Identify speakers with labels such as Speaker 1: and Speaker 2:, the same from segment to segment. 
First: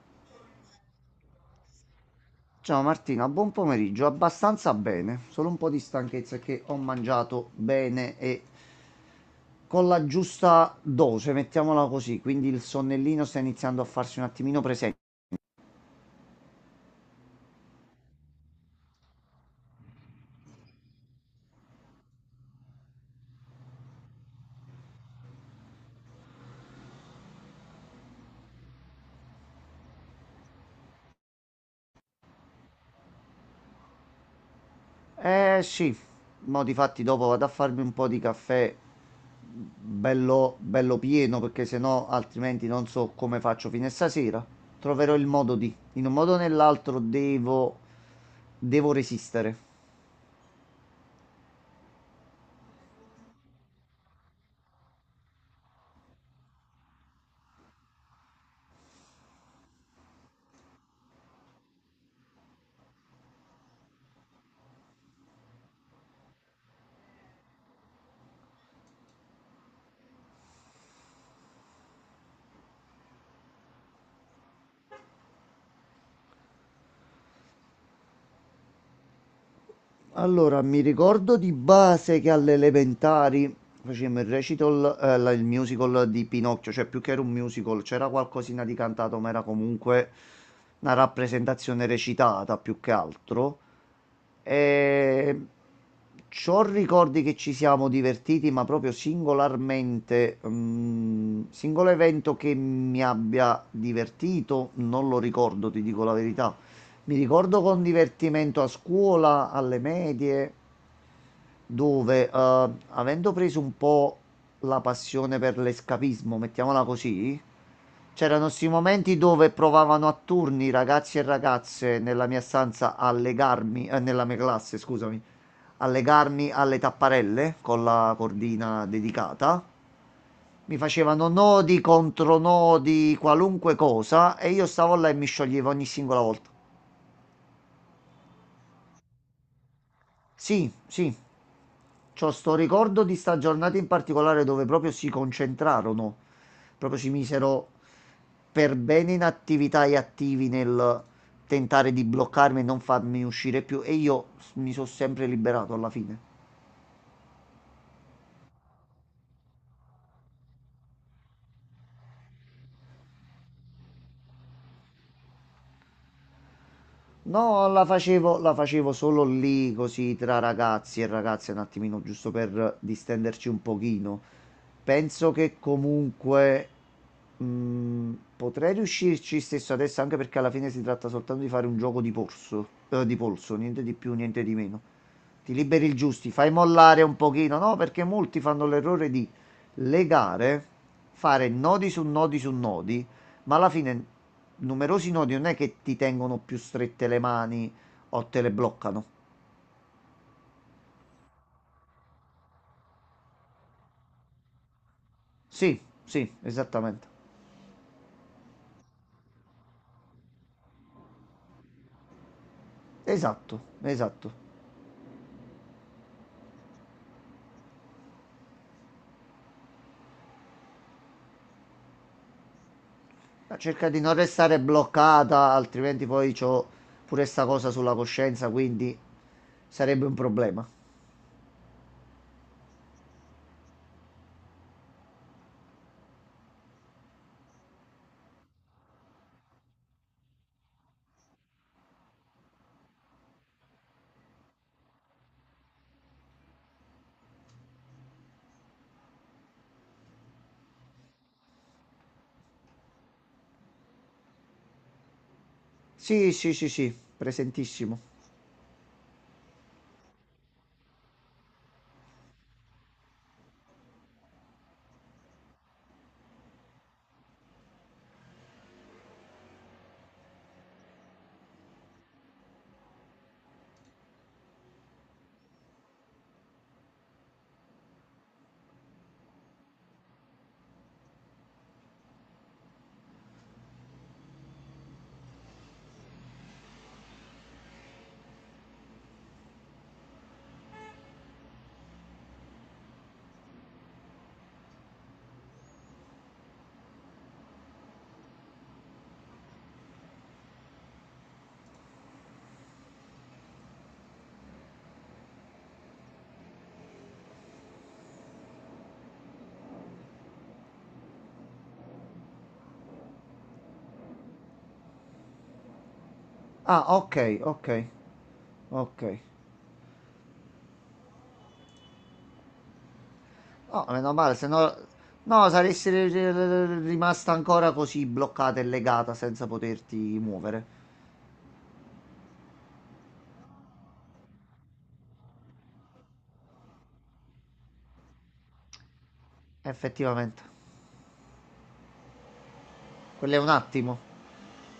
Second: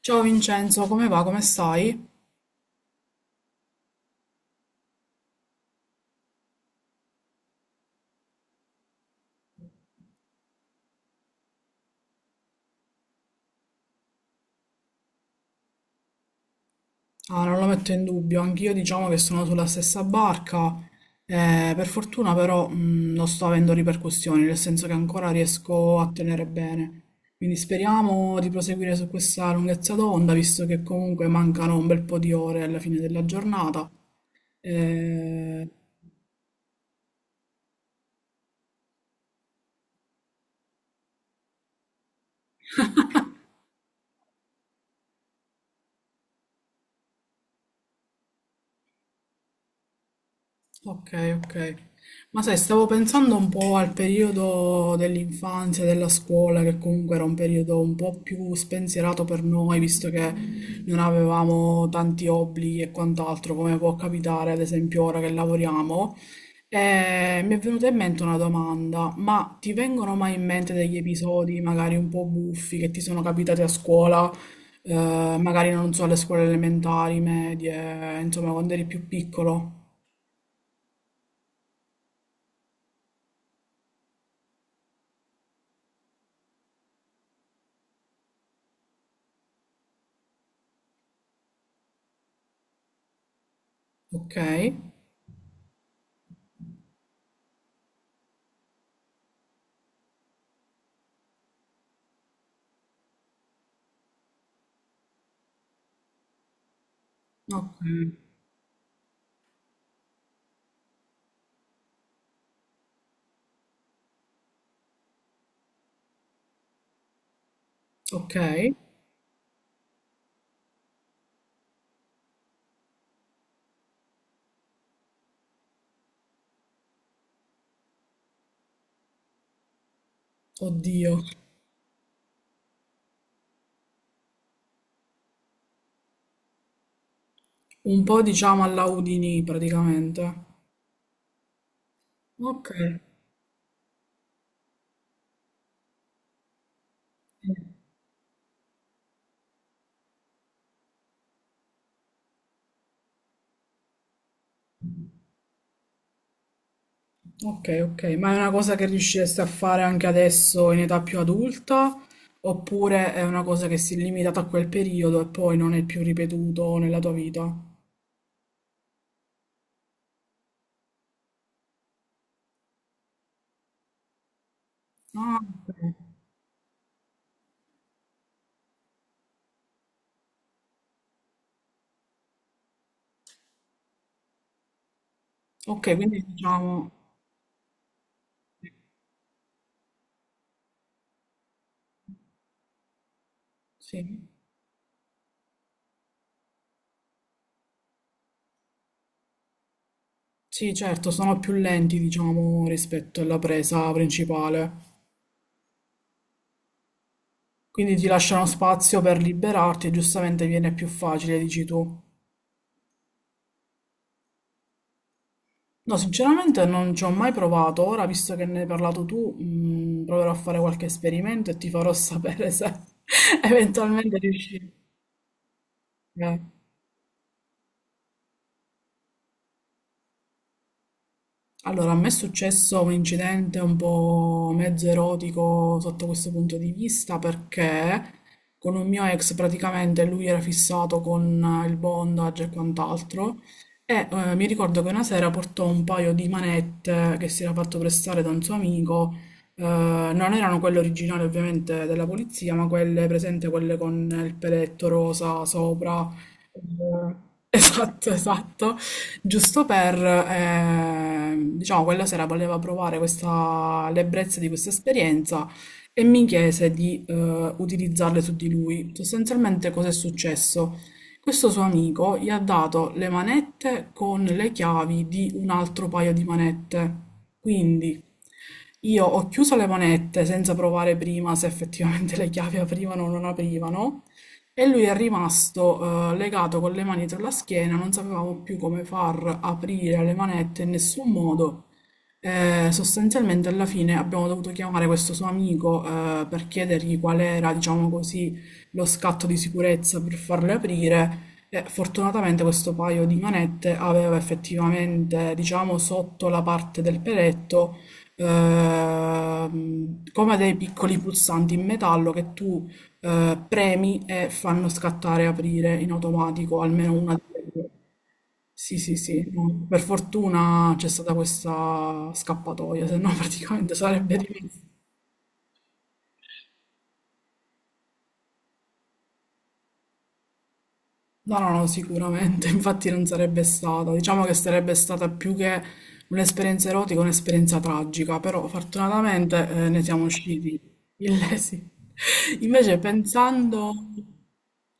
Speaker 1: Ciao Vincenzo, come va? Come stai?
Speaker 2: Ciao Martina, buon pomeriggio. Abbastanza bene, solo un po' di stanchezza è che ho mangiato bene e con la giusta dose, mettiamola così, quindi il sonnellino sta iniziando a farsi un attimino presente.
Speaker 1: Ah, non lo metto in dubbio, anch'io diciamo che sono sulla stessa barca. Per fortuna però non sto avendo ripercussioni, nel senso che ancora riesco a tenere bene. Quindi speriamo di proseguire su questa lunghezza d'onda, visto che comunque mancano un bel po' di ore alla fine della giornata.
Speaker 2: Eh
Speaker 1: Eh,
Speaker 2: sì, mo di fatti dopo vado a farmi un po' di caffè bello, bello pieno perché sennò altrimenti non so come faccio fino a stasera. Troverò il modo di, in un modo o nell'altro devo, devo resistere.
Speaker 1: Ok, ok. Ma sai, stavo pensando un po' al periodo dell'infanzia, della scuola, che comunque era un periodo un po' più spensierato per noi, visto che non avevamo tanti obblighi e quant'altro, come può capitare ad esempio ora che lavoriamo. E mi è venuta in mente una domanda, ma ti vengono mai in mente degli episodi magari un po' buffi che ti sono capitati a scuola, magari non so, alle scuole elementari, medie, insomma, quando eri più piccolo?
Speaker 2: Allora, mi ricordo di base che alle elementari facevamo il recital, il musical di Pinocchio, cioè più che era un musical, c'era qualcosina di cantato, ma era comunque una rappresentazione recitata più che altro.
Speaker 1: Okay,
Speaker 2: Ehm, c'ho ricordi che ci siamo divertiti, ma proprio singolarmente, mhmm, singolo evento che mi abbia divertito, non lo ricordo, ti dico la verità. Mi ricordo con
Speaker 1: okay,
Speaker 2: divertimento a scuola, alle medie, dove, avendo preso un po' la passione per l'escapismo, mettiamola così, c'erano 'sti
Speaker 1: okay.
Speaker 2: momenti dove provavano a turni ragazzi e ragazze nella mia stanza a legarmi, nella mia classe, scusami, allegarmi alle tapparelle con la cordina dedicata. Mi
Speaker 1: Oddio,
Speaker 2: facevano nodi, contronodi, qualunque cosa e io stavo là e mi scioglievo ogni singola volta.
Speaker 1: un po' diciamo alla Houdini praticamente.
Speaker 2: Sì, sì, c'ho sto
Speaker 1: Okay,
Speaker 2: ricordo di sta giornata in particolare dove proprio si concentrarono, proprio si
Speaker 1: mh,
Speaker 2: misero per bene in attività e attivi nel tentare di bloccarmi e non farmi uscire più e io mi sono sempre liberato alla fine.
Speaker 1: okay, okay, ma è una cosa che riusciresti a fare anche adesso in età più adulta? Oppure è una cosa che si è limitata a quel periodo e poi non è più ripetuto nella tua vita?
Speaker 2: No, la facevo solo lì, così tra ragazzi e ragazze, un attimino, giusto per distenderci un pochino. Penso
Speaker 1: Ah,
Speaker 2: che
Speaker 1: ok.
Speaker 2: comunque mh, potrei riuscirci stesso adesso, anche perché alla fine si tratta soltanto di fare un gioco di polso, niente di più, niente di meno. Ti
Speaker 1: Ok,
Speaker 2: liberi il
Speaker 1: quindi
Speaker 2: giusti, fai
Speaker 1: diciamo,
Speaker 2: mollare un pochino, no? Perché molti fanno l'errore di legare, fare nodi su nodi su nodi, ma alla fine
Speaker 1: sì,
Speaker 2: numerosi nodi non è che ti tengono più strette le mani o te le bloccano.
Speaker 1: sì, certo, sono più lenti, diciamo, rispetto alla presa principale.
Speaker 2: Sì, sì, esattamente.
Speaker 1: Quindi ti lasciano spazio per liberarti e giustamente viene più facile, dici tu.
Speaker 2: Esatto, esatto.
Speaker 1: No, sinceramente non ci ho mai provato. Ora, visto che ne hai parlato tu, proverò a fare qualche esperimento e ti farò sapere se
Speaker 2: Ma cerca di non
Speaker 1: eventualmente
Speaker 2: restare
Speaker 1: riuscirò.
Speaker 2: bloccata, altrimenti poi
Speaker 1: Eh.
Speaker 2: c'ho pure sta cosa sulla coscienza, quindi sarebbe un problema.
Speaker 1: Allora, a me è successo un incidente un po' mezzo erotico sotto questo punto di vista perché con un mio ex praticamente lui era fissato con il bondage e quant'altro e mi ricordo che una sera portò un paio di manette che si era fatto prestare da un suo amico, non erano quelle originali ovviamente della polizia, ma quelle presente, quelle con il peletto rosa sopra.
Speaker 2: Sì, sì, sì, sì, presentissimo.
Speaker 1: Esatto, esatto, giusto per, diciamo, quella sera voleva provare questa, l'ebbrezza di questa esperienza e mi chiese di utilizzarle su di lui. Sostanzialmente cosa è successo? Questo suo amico gli ha dato le manette con le chiavi di un altro paio di manette. Quindi io ho chiuso le manette senza provare prima se effettivamente le chiavi aprivano o non aprivano. E lui è rimasto, legato con le mani dietro la schiena, non sapevamo più come far aprire le manette in nessun modo. Sostanzialmente alla fine abbiamo dovuto chiamare questo suo amico, per chiedergli qual era, diciamo così, lo scatto di sicurezza per farle aprire. E fortunatamente questo paio di manette aveva effettivamente, diciamo, sotto la parte del peletto, come dei piccoli pulsanti in metallo che tu premi e fanno scattare aprire in automatico
Speaker 2: Ah,
Speaker 1: almeno una
Speaker 2: ok,
Speaker 1: delle due.
Speaker 2: ok,
Speaker 1: Sì, sì,
Speaker 2: ok.
Speaker 1: sì, no. Per fortuna c'è stata questa scappatoia, se no praticamente
Speaker 2: No, meno
Speaker 1: sarebbe
Speaker 2: male, se
Speaker 1: rimasta.
Speaker 2: no... No, saresti rimasta ancora così bloccata e legata senza poterti muovere.
Speaker 1: No, no, no, sicuramente, infatti non sarebbe stata. Diciamo che sarebbe stata più che un'esperienza erotica, un'esperienza tragica, però fortunatamente ne siamo
Speaker 2: Effettivamente.
Speaker 1: usciti illesi. Invece
Speaker 2: Quello è un
Speaker 1: pensando,
Speaker 2: attimo.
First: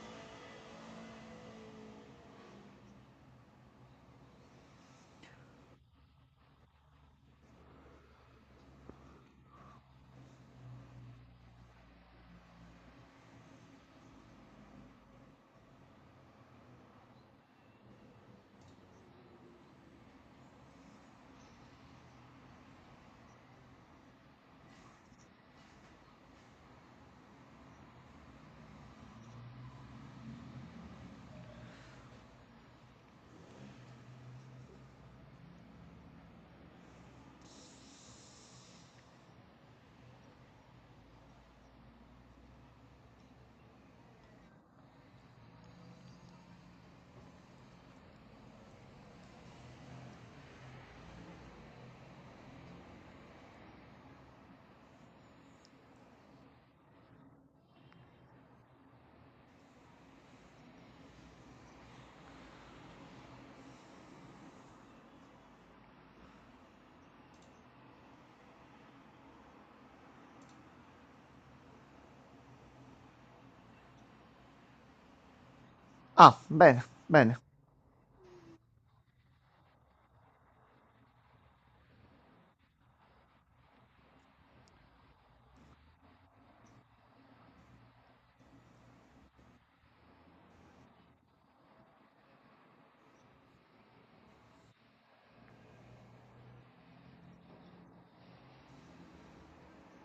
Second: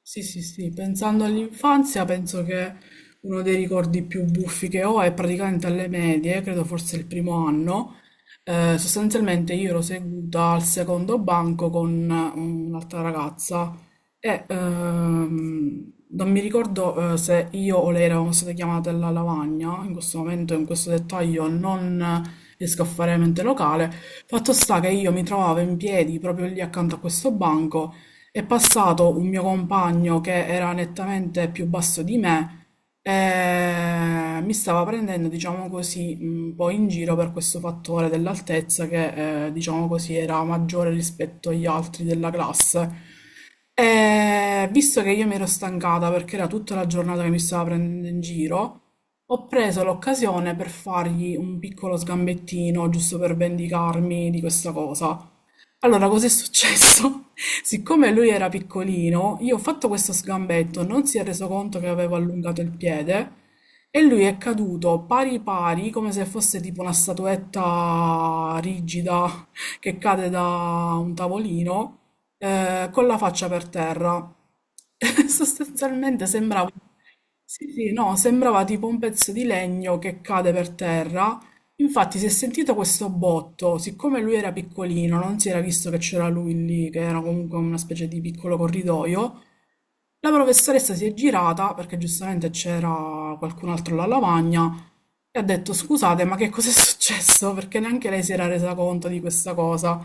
Speaker 1: sì, sì, sì, pensando all'infanzia, penso che uno dei ricordi più buffi che ho è praticamente alle medie, credo forse il primo anno. Sostanzialmente io ero seduta al secondo banco con un'altra ragazza e non mi ricordo se io o lei eravamo state chiamate alla lavagna, in questo momento, in questo dettaglio non riesco a fare mente locale. Fatto sta che io mi trovavo in piedi proprio lì accanto a questo banco, è passato un mio compagno che era nettamente più basso di me e mi stava prendendo, diciamo così, un po' in giro per questo fattore dell'altezza che, diciamo così, era maggiore rispetto agli altri della classe. E visto che io mi ero stancata perché era tutta la giornata che mi stava prendendo in giro, ho preso l'occasione per fargli un piccolo sgambettino, giusto per vendicarmi di questa cosa. Allora, cosa è successo? Siccome lui era piccolino, io ho fatto questo sgambetto, non si è reso conto che avevo allungato il piede e lui è caduto pari pari, come se fosse tipo una statuetta rigida che cade da un tavolino, con la faccia per terra. Sostanzialmente
Speaker 2: Ah,
Speaker 1: sembrava,
Speaker 2: bene, bene.
Speaker 1: sì, sì, no, sembrava tipo un pezzo di legno che cade per terra. Infatti si è sentito questo botto, siccome lui era piccolino, non si era visto che c'era lui lì, che era comunque una specie di piccolo corridoio, la professoressa si è girata, perché giustamente c'era qualcun altro alla lavagna, e ha detto scusate, ma che cos'è successo? Perché neanche lei si era resa conto di questa cosa.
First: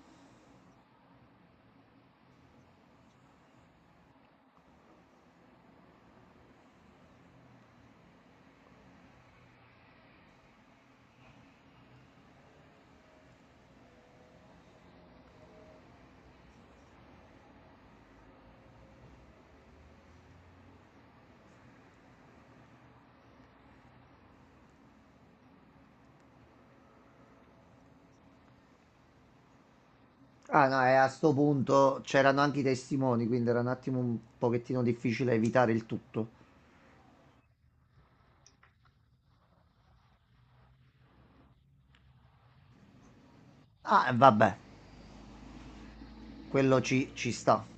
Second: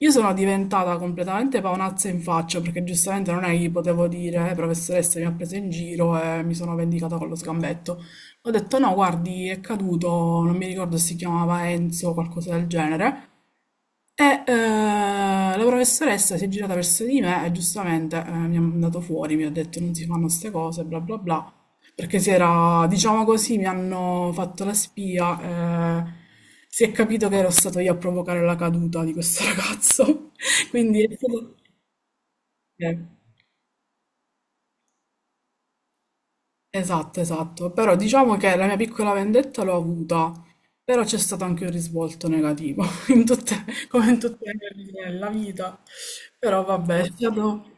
Speaker 1: Io sono diventata completamente paonazza in faccia perché giustamente non è che gli potevo dire, professoressa mi ha preso in giro e mi sono vendicata con lo sgambetto." Ho detto no, guardi, è caduto, non mi ricordo se si chiamava Enzo o qualcosa del genere, e, la professoressa si è girata verso di me e giustamente, mi ha mandato fuori, mi ha detto non si fanno ste cose, bla bla bla, perché si era, diciamo così, mi hanno fatto la spia, si è capito che ero stato io a provocare la caduta di questo ragazzo.
Speaker 2: Ah, no, e
Speaker 1: Quindi
Speaker 2: a
Speaker 1: è
Speaker 2: sto
Speaker 1: stato...
Speaker 2: punto c'erano anche i
Speaker 1: eh.
Speaker 2: testimoni, quindi era un attimo un pochettino difficile evitare il tutto.
Speaker 1: Esatto, esatto. Però diciamo che la mia piccola vendetta l'ho avuta, però c'è stato anche un risvolto negativo, in
Speaker 2: Ah,
Speaker 1: come
Speaker 2: e
Speaker 1: in tutte
Speaker 2: vabbè,
Speaker 1: le cose nella vita. Però
Speaker 2: quello
Speaker 1: vabbè,
Speaker 2: ci sta.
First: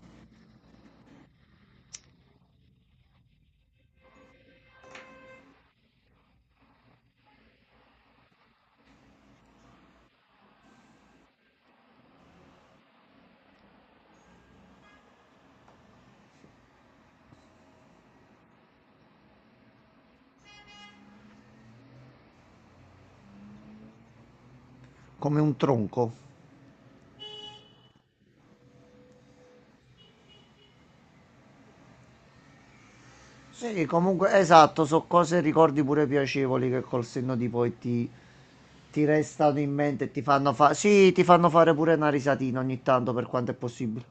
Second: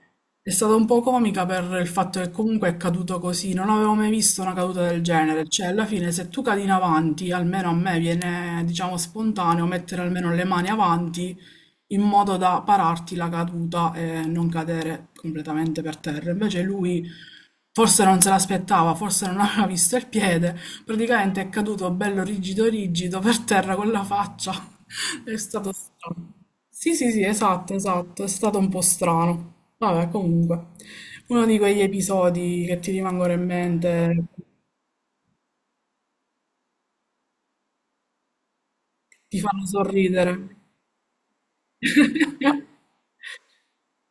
Speaker 1: è stata un po' comica per il fatto che comunque è caduto così. Non avevo mai visto una caduta del genere. Cioè, alla fine, se tu cadi in avanti, almeno a me viene, diciamo, spontaneo mettere almeno le mani avanti in modo da pararti la caduta e non cadere completamente per terra. Invece lui forse non se l'aspettava, forse non aveva visto il piede, praticamente è caduto bello rigido rigido per terra con la faccia. È
Speaker 2: Come un
Speaker 1: stato
Speaker 2: tronco.
Speaker 1: strano. Sì, sì, sì, esatto, esatto, è stato un po' strano. Vabbè, comunque, uno di quegli episodi che ti rimangono in
Speaker 2: Sì,
Speaker 1: mente,
Speaker 2: comunque, esatto, so cose e ricordi pure piacevoli che col senno di poi ti
Speaker 1: ti
Speaker 2: restano
Speaker 1: fanno
Speaker 2: in mente e ti
Speaker 1: sorridere.
Speaker 2: fanno fare... Sì, ti fanno fare pure una risatina ogni tanto per quanto è possibile.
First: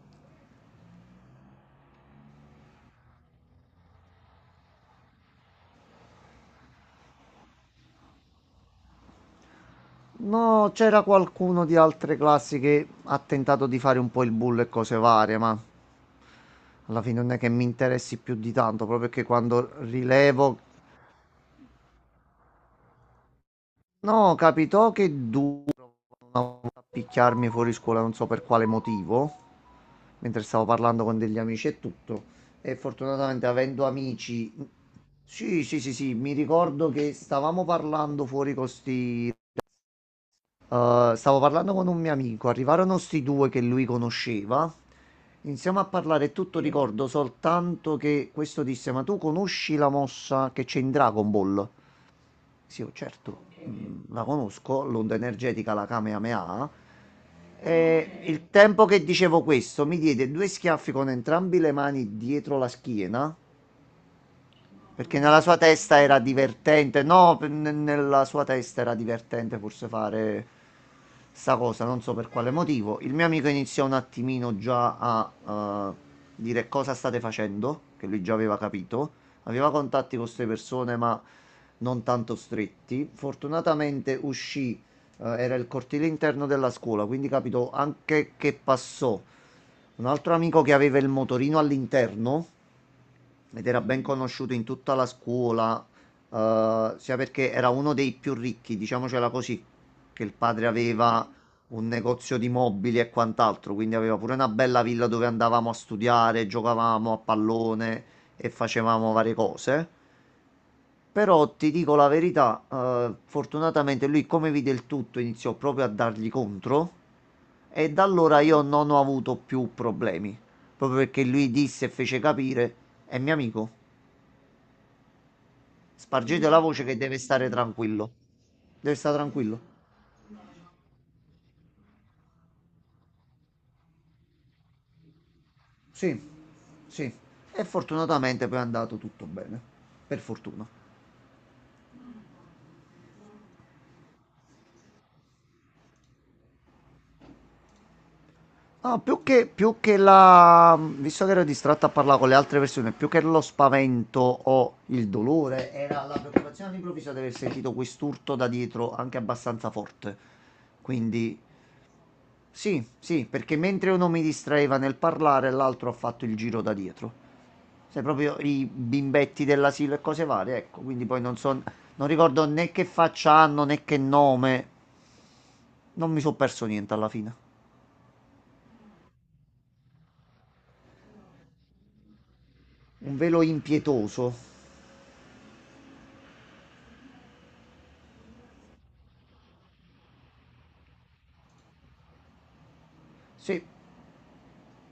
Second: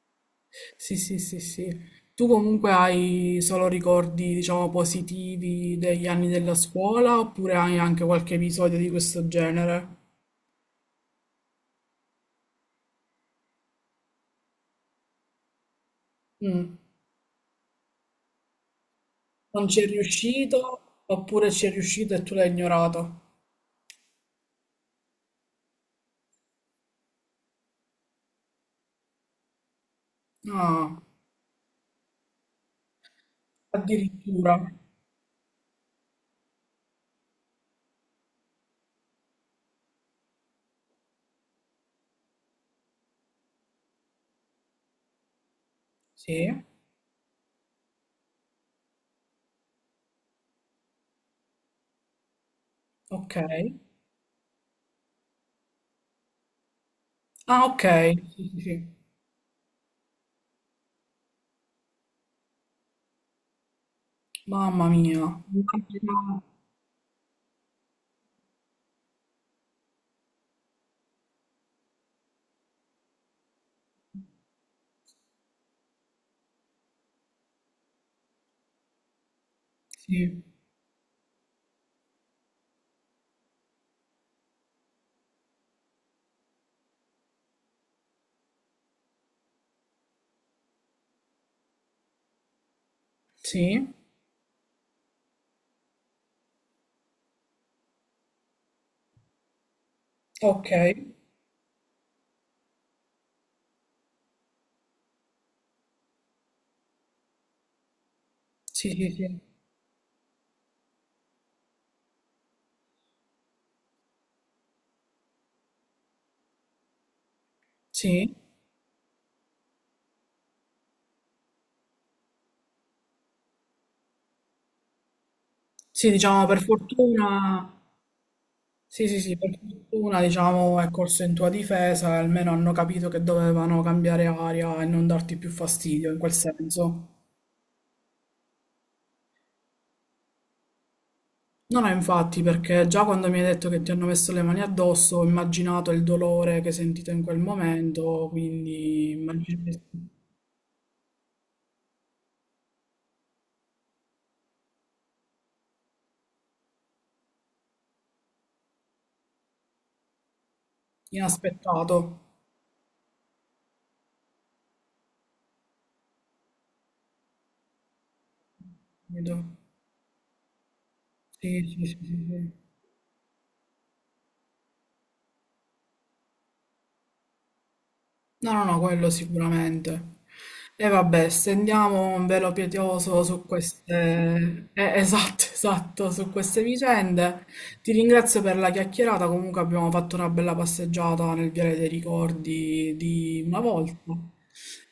Speaker 1: Sì, sì, sì, sì. Tu comunque hai solo ricordi, diciamo, positivi degli anni della scuola oppure hai anche qualche episodio di questo genere?
Speaker 2: No, c'era qualcuno di altre classi che ha tentato di fare un po' il bullo e cose varie, ma...
Speaker 1: Mm.
Speaker 2: Alla fine non è che mi interessi più di tanto, proprio perché
Speaker 1: Non
Speaker 2: quando
Speaker 1: ci è
Speaker 2: rilevo...
Speaker 1: riuscito oppure ci è riuscito e tu l'hai ignorato?
Speaker 2: No, capitò che duro a picchiarmi fuori scuola, non so per quale motivo, mentre stavo
Speaker 1: Ah,
Speaker 2: parlando con degli amici e tutto. E fortunatamente avendo amici...
Speaker 1: addirittura.
Speaker 2: Sì, sì, sì, sì, mi ricordo che stavamo parlando fuori con sti stavo parlando con un mio amico, arrivarono sti due che lui conosceva. Iniziamo a parlare e
Speaker 1: Sì,
Speaker 2: tutto, sì. Ricordo soltanto che questo disse: Ma tu conosci la mossa che c'è in Dragon Ball? Sì, oh,
Speaker 1: ok.
Speaker 2: certo, mm, la conosco, l'onda energetica, la Kamehameha.
Speaker 1: Ah, ok.
Speaker 2: E il
Speaker 1: Sì, sì,
Speaker 2: tempo
Speaker 1: sì.
Speaker 2: che dicevo questo mi diede due schiaffi con entrambi le mani dietro la schiena
Speaker 1: Mamma
Speaker 2: perché
Speaker 1: mia.
Speaker 2: nella sua testa era
Speaker 1: Immagino-
Speaker 2: divertente, no, nella sua testa era divertente forse fare sta cosa, non so per quale motivo. Il mio amico iniziò un attimino già a dire cosa state facendo, che lui già aveva capito. Aveva contatti con
Speaker 1: Sì,
Speaker 2: queste persone, ma non tanto stretti. Fortunatamente uscì, era il cortile interno della scuola, quindi capito anche che passò. Un altro amico che aveva il motorino all'interno ed era
Speaker 1: sì,
Speaker 2: ben conosciuto in tutta la scuola, sia perché era uno dei più ricchi, diciamocela così, che il padre
Speaker 1: ok.
Speaker 2: aveva un negozio di mobili e quant'altro, quindi aveva pure una bella villa dove andavamo a studiare, giocavamo a pallone e
Speaker 1: Sì,
Speaker 2: facevamo
Speaker 1: sì,
Speaker 2: varie
Speaker 1: sì.
Speaker 2: cose. Però ti dico la verità, fortunatamente lui come vide il tutto iniziò proprio a dargli contro e da
Speaker 1: Sì,
Speaker 2: allora io non ho avuto più problemi, proprio perché lui disse e fece capire, è mio amico.
Speaker 1: sì, diciamo
Speaker 2: Spargete la
Speaker 1: per
Speaker 2: voce che deve stare
Speaker 1: fortuna,
Speaker 2: tranquillo. Deve
Speaker 1: sì,
Speaker 2: stare
Speaker 1: sì, sì, per
Speaker 2: tranquillo.
Speaker 1: fortuna, diciamo, è corso in tua difesa, e almeno hanno capito che dovevano cambiare aria e non darti più fastidio in
Speaker 2: Sì,
Speaker 1: quel senso.
Speaker 2: sì. E fortunatamente poi è andato tutto bene. Per fortuna.
Speaker 1: No, no, infatti, perché già quando mi hai detto che ti hanno messo le mani addosso, ho immaginato il dolore che hai sentito in quel momento,
Speaker 2: Ah,
Speaker 1: quindi immagino
Speaker 2: più
Speaker 1: che-
Speaker 2: che la... Visto che ero distratto a parlare con le altre persone, più che lo spavento o il dolore, era la preoccupazione all'improvviso di aver sentito quest'urto da dietro anche abbastanza forte. Quindi,
Speaker 1: inaspettato.
Speaker 2: sì, sì, perché mentre uno mi distraeva nel parlare, l'altro ha fatto il giro da dietro. Cioè, proprio i
Speaker 1: Capito?
Speaker 2: bimbetti dell'asilo e cose varie, ecco. Quindi poi non
Speaker 1: Sì,
Speaker 2: so,
Speaker 1: sì, sì,
Speaker 2: non
Speaker 1: sì,
Speaker 2: ricordo
Speaker 1: sì.
Speaker 2: né che faccia hanno né che nome. Non mi sono perso niente alla fine.
Speaker 1: No, no, no, quello sicuramente. E vabbè, stendiamo un velo
Speaker 2: Un
Speaker 1: pietoso
Speaker 2: velo
Speaker 1: su
Speaker 2: impietoso.
Speaker 1: queste... esatto, esatto, su queste vicende. Ti ringrazio per la chiacchierata, comunque abbiamo fatto una bella passeggiata nel Viale dei Ricordi di una
Speaker 2: Sì,
Speaker 1: volta.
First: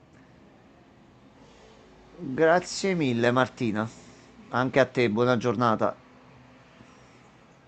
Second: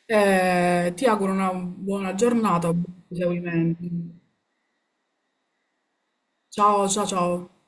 Speaker 1: Ti auguro una buona giornata,
Speaker 2: grazie
Speaker 1: buon
Speaker 2: mille
Speaker 1: proseguimento.
Speaker 2: Martina. Anche a te, buona giornata.
Speaker 1: Ciao, ciao, ciao.